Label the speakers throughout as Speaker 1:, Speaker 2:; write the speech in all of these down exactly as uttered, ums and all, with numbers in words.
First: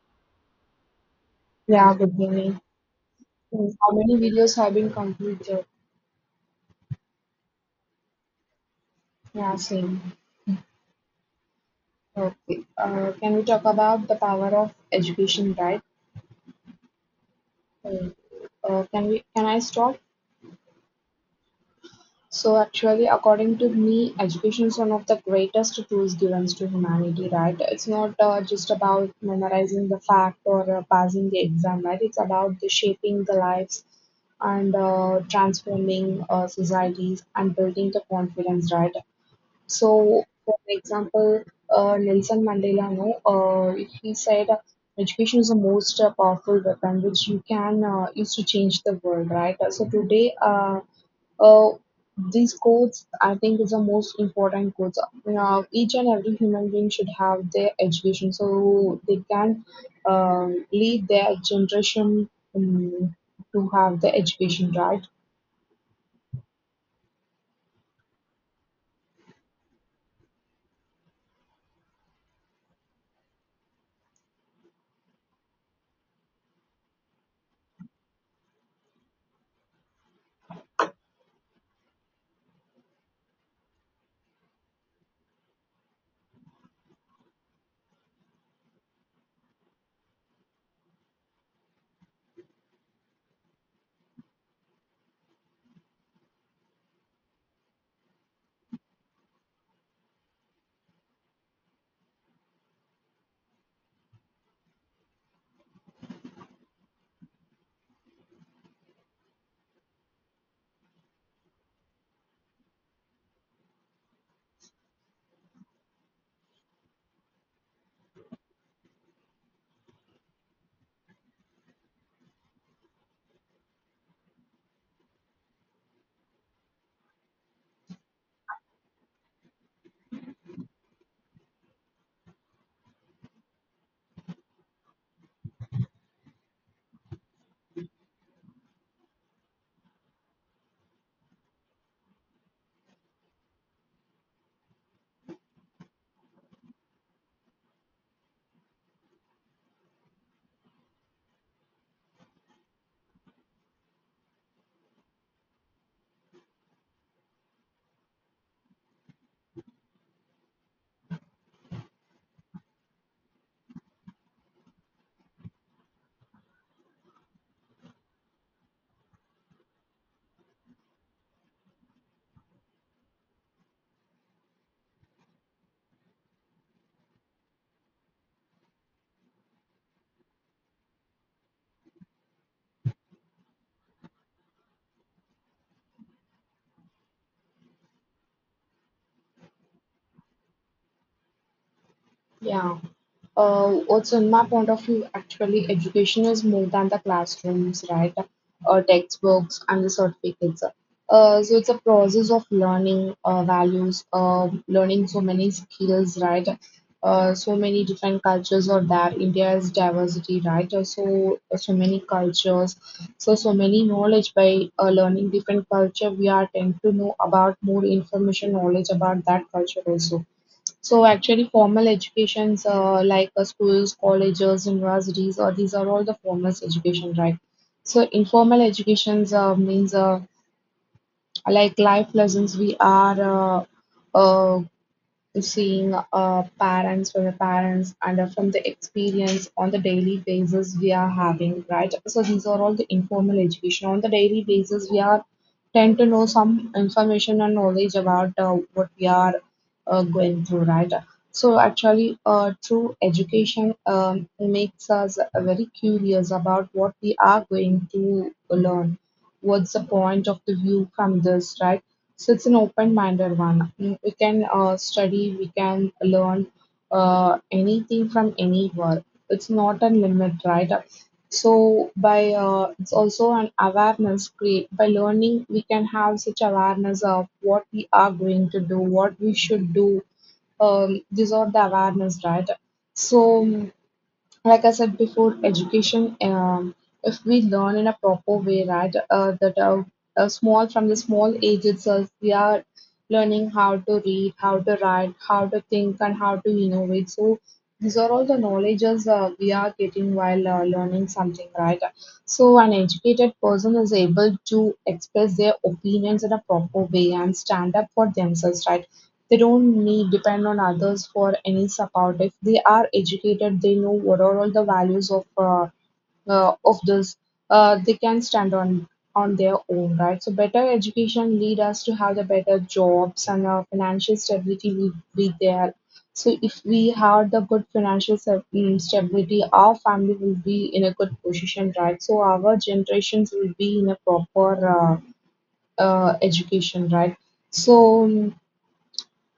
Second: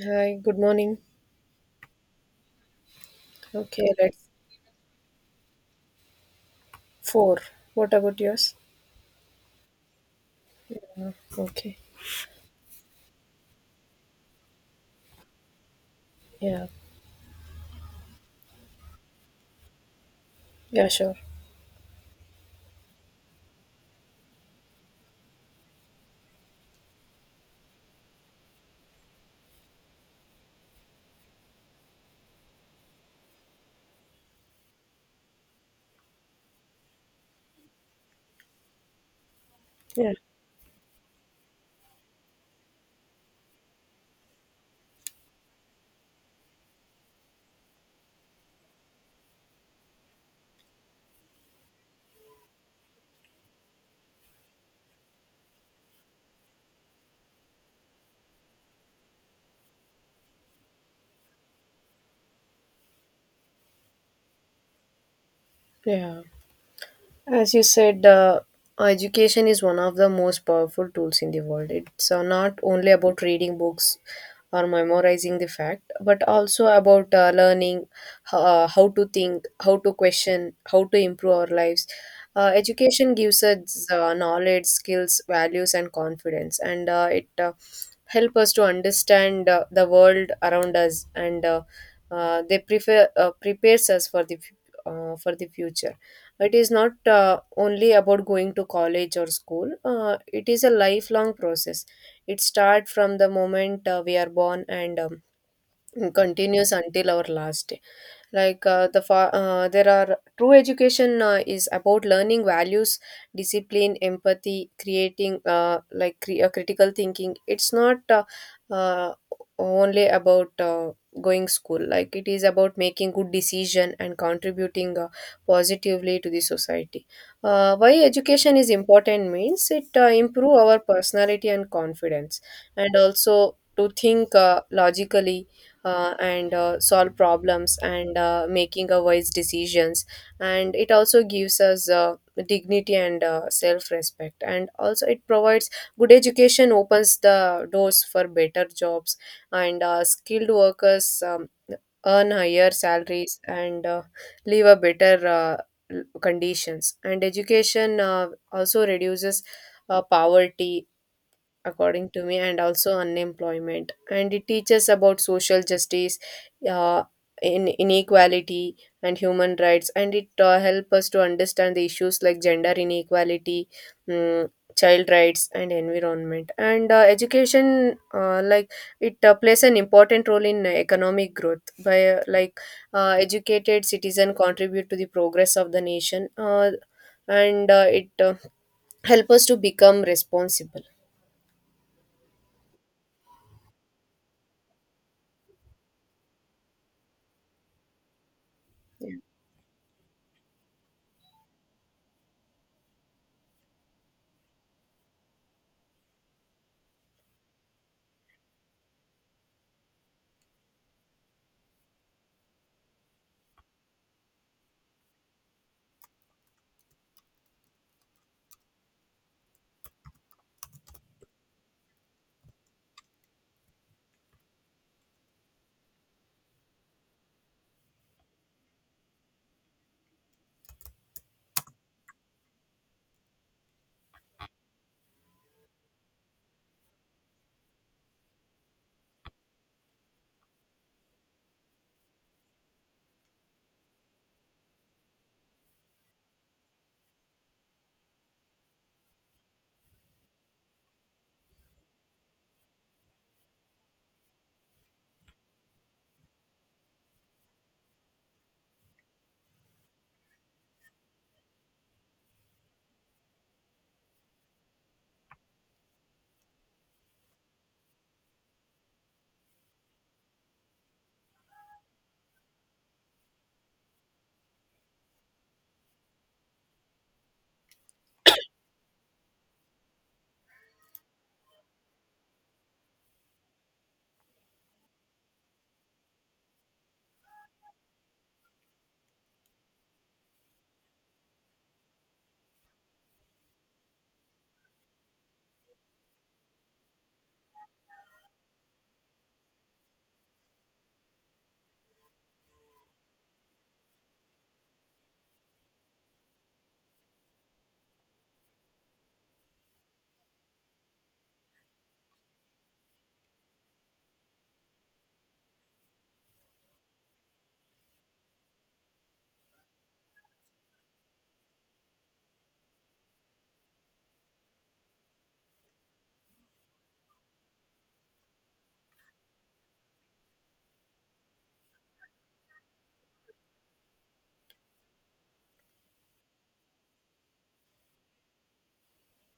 Speaker 1: Hi, good morning.
Speaker 2: Yeah, good evening. Mm.
Speaker 1: Okay,
Speaker 2: How many
Speaker 1: let's
Speaker 2: videos have been completed?
Speaker 1: four. What about yours?
Speaker 2: Yeah, same.
Speaker 1: Uh, Okay.
Speaker 2: Okay. Uh, can we talk about the power of education, right?
Speaker 1: Yeah.
Speaker 2: Uh, uh, can we? Can I stop?
Speaker 1: Yeah, sure.
Speaker 2: So actually, according to me, education is one of the greatest tools given to humanity, right? It's not uh, just about memorizing the fact or uh, passing the exam, right? It's about the shaping the lives and uh, transforming uh, societies and building the confidence, right?
Speaker 1: Yeah.
Speaker 2: So, for example, uh, Nelson Mandela, no, uh, he said uh, education is the most uh, powerful weapon which you can uh, use to change the world, right? Uh, So today, uh, uh, these codes I think is the most important codes. Now, each and every human being should have their education so they can um, lead their generation um, to have the education, right?
Speaker 1: Yeah. As you said, uh, education is one of the most powerful tools in the world. It's uh, not only about reading books or memorizing the fact, but also about uh, learning uh, how to think, how to question, how to improve our lives. Uh, education gives us uh, knowledge, skills, values, and confidence, and uh, it uh, help us to understand uh, the world around us, and uh, uh, they prefer uh, prepares us for the uh, for the future. It is not uh, only about going to college or school. Uh, it is a lifelong process. It starts from the moment uh, we are born and um, continues until our last day like uh, the fa- uh, there are true education uh, is about learning values, discipline, empathy, creating uh, like cre- uh, critical thinking. It's not uh, uh, only about uh, going school, like it is about making good decision and contributing uh, positively to the society. Uh, why education is important means it uh, improve our personality and confidence, and also to think uh, logically, uh, and uh, solve problems and uh, making a wise decisions, and it also gives us uh, dignity and uh, self-respect, and also it provides good education, opens the doors for better jobs and uh, skilled workers um, earn higher salaries and uh, live a better uh, l- conditions. And education uh, also reduces uh, poverty according to me, and also unemployment, and it teaches about social justice, uh, in inequality and human rights, and it uh, help us to understand the issues like gender inequality, mm, child rights, and environment. And uh, education uh, like it uh, plays an important role in economic growth by uh, like uh, educated citizen contribute to the progress of the nation, uh, and uh, it uh, help us to become responsible.
Speaker 2: Yeah. uh, also in my point of view, actually education is more than the classrooms, right, uh, textbooks and the certificates. Uh, so it's a process of learning uh, values, uh, learning so many skills, right. Uh, so many different cultures are there, india's diversity, right. Uh, so uh, so many cultures, so so many knowledge. By uh, learning different culture, we are tend to know about more information, knowledge about that culture also. So actually formal educations uh, like uh, schools, colleges, universities, or these are all the formal education, right? So informal educations uh, means uh, like life lessons we are uh, uh, seeing uh, parents, from the parents and uh, from the experience on the daily basis we are having, right. So these are all the informal education. On the daily basis, we are tend to know some information and knowledge about uh, what we are uh, going through, right. So actually uh, through education, um, makes us uh, very curious about what we are going to learn, what's the point of the view from this, right. So it's an open-minded one. Mm. We can uh, study, we can learn uh, anything from anywhere. It's not a limit, right? So by uh, it's also an awareness create by learning. We can have such awareness of what we are going to do, what we should do. Um, these are the awareness, right? So, mm, like I said before, education, um, if we learn in a proper way, right, uh, that uh, uh, small, from the small age itself, we are learning how to read, how to write, how to think, and how to innovate. So these are all the knowledges uh, we are getting while uh, learning something, right? So an educated person is able to express their opinions in a proper way and stand up for themselves, right? They don't need depend on others for any support. If they are educated, they know what are all the values of uh, uh, of this. Uh, they can stand on on their own, right? So better education lead us to have the better jobs, and uh, financial stability will be there. So if we have the good financial sta- mm, stability, our family will be in a good position, right? So our generations will be in a proper uh, uh, education, right? So, mm,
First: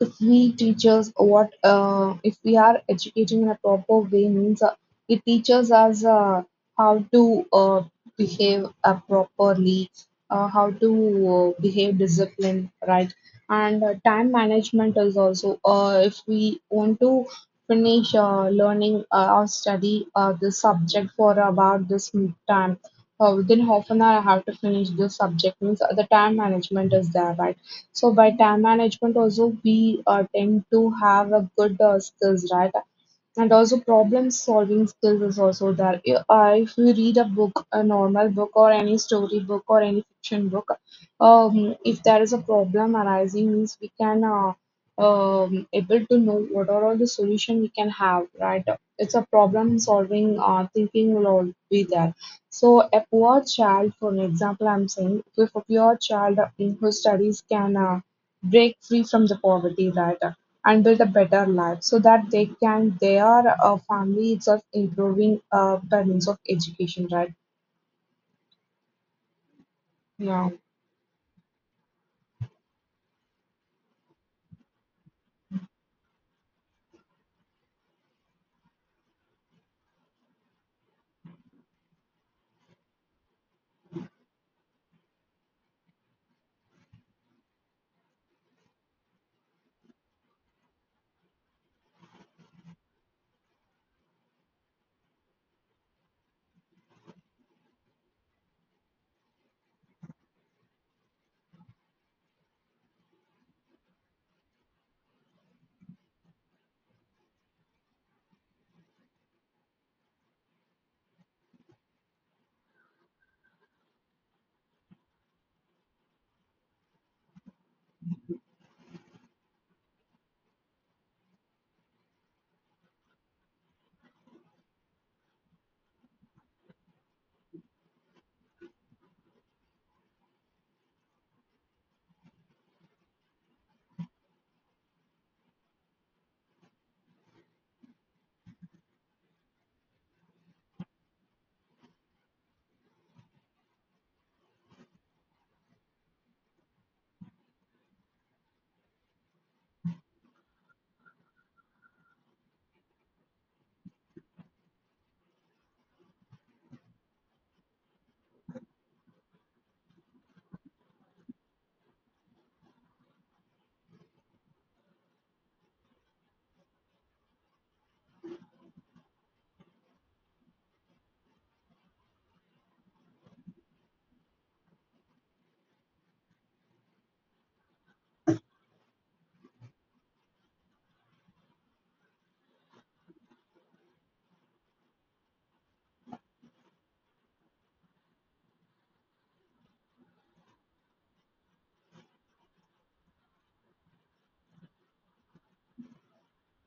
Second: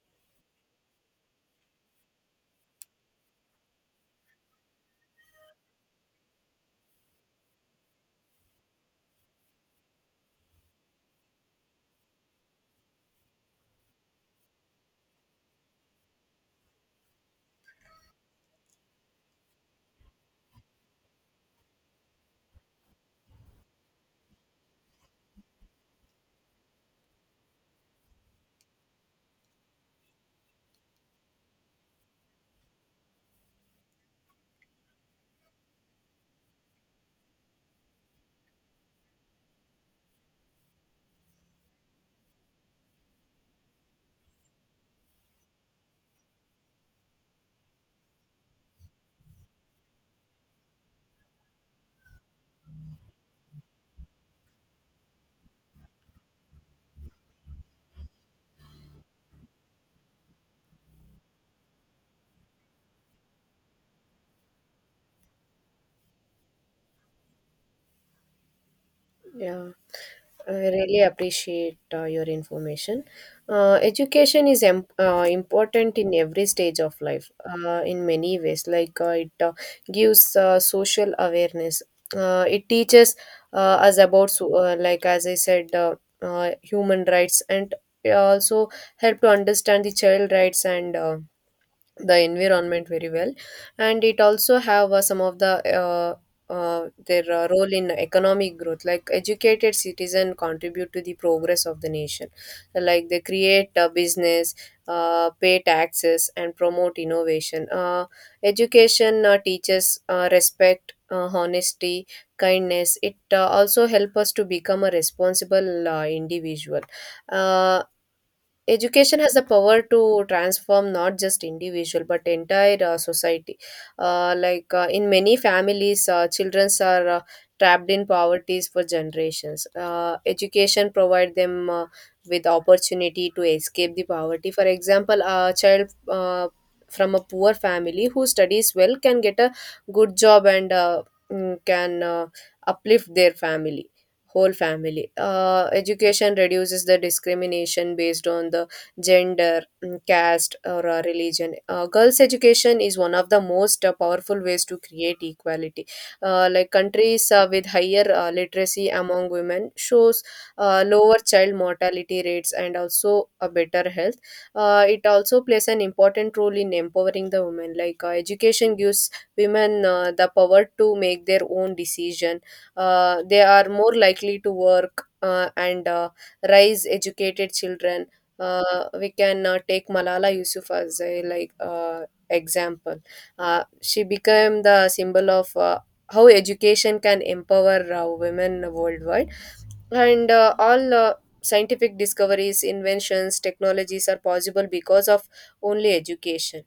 Speaker 2: if we teachers what uh, if we are educating in a proper way means uh, it teaches us uh, how to uh, behave uh, properly, uh, how to uh, behave disciplined, right? And uh, time management is also uh, if we want to finish uh, learning uh, or study uh, this subject for about this time. Uh, within half an hour, I have to finish this subject. Means uh, the time management is there, right? So by time management also we uh, tend to have a good uh, skills, right? And also problem-solving skills is also there. Uh, if you read a book, a normal book or any story book or any fiction book, um, if there is a problem arising, means we can uh, um, able to know what are all the solution we can have, right? It's a problem-solving uh, thinking will all be there. So a poor child, for an example, I'm saying, if a poor child uh, who studies can uh, break free from the poverty, right, and build a better life so that they can, their uh, family itself improving uh, by means of education, right.
Speaker 1: Yeah.
Speaker 2: Yeah.
Speaker 1: I really appreciate uh, your information. Uh, education is em- uh, important in every stage of life uh, in many ways. Like uh, it uh, gives uh, social awareness. Uh, it teaches uh, us about, so, uh, like as I said, uh, uh, human rights, and it also help to understand the child rights and uh, the environment very well, and it also have uh, some of the uh, uh, their uh, role in economic growth like educated citizen contribute to the progress of the nation, like they create a business, uh, pay taxes, and promote innovation. Uh, education uh, teaches uh, respect, uh, honesty, kindness. It uh, also help us to become a responsible uh, individual. uh, Education has the power to transform not just individual but entire uh, society. Uh, like uh, in many families, uh, children are uh, trapped in poverty for generations. Uh, education provide them uh, with opportunity to escape the poverty. For example, a child uh, from a poor family who studies well can get a good job and uh, mm, can uh, uplift their family, whole family. Uh, education reduces the discrimination based on the gender, mm, caste, or uh, religion. Uh, girls' education is one of the most uh, powerful ways to create equality. Uh, like countries uh, with higher uh, literacy among women shows uh, lower child mortality rates and also a better health. Uh, it also plays an important role in empowering the women. Like uh, education gives women uh, the power to make their own decision. Uh, they are more likely to work uh, and uh, raise educated children. Uh, we can uh, take Malala Yusuf as a like uh, example. Uh, she became the symbol of uh, how education can empower uh, women worldwide, and uh, all uh, scientific discoveries, inventions, technologies are possible because of only education,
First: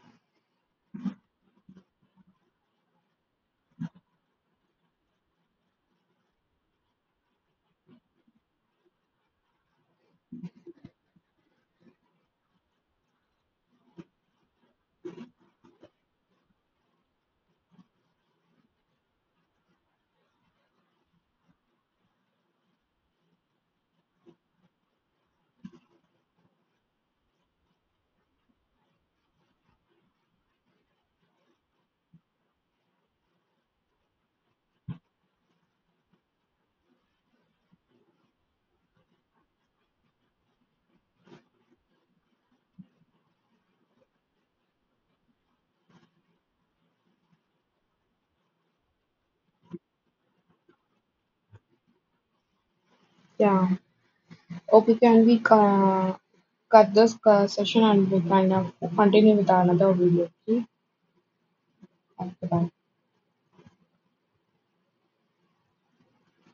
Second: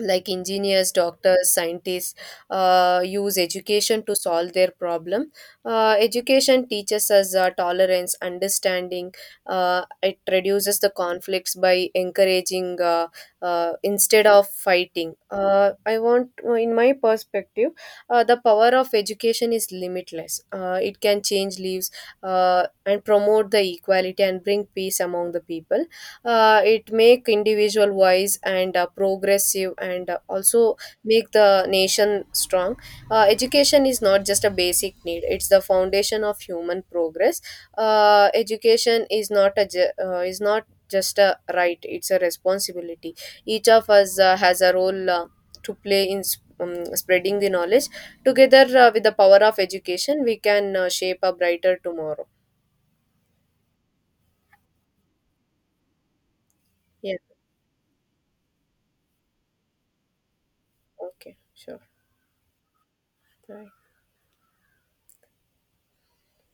Speaker 1: like engineers, doctors, scientists uh, use education to solve their problem. Uh, education teaches us uh, tolerance, understanding. Uh, it reduces the conflicts by encouraging uh, uh, instead of fighting. Uh, I want uh, In my perspective, uh, the power of education is limitless. Uh, it can change lives uh, and promote the equality and bring peace among the people. Uh, it make individual wise and uh, progressive and uh, also make the nation strong. Uh, education is not just a basic need, it's the foundation of human progress. Uh, education is not a ju- uh, is not just a right, it's a responsibility. Each of us uh, has a role uh, to play in s- um, spreading the knowledge together. Uh, with the power of education, we can uh, shape a brighter tomorrow.
Speaker 2: Yeah, okay, can we uh, cut this
Speaker 1: Yeah.
Speaker 2: uh, session and we can uh, continue with another video? Okay.
Speaker 1: Okay, sure.
Speaker 2: Okay, bye.
Speaker 1: Bye.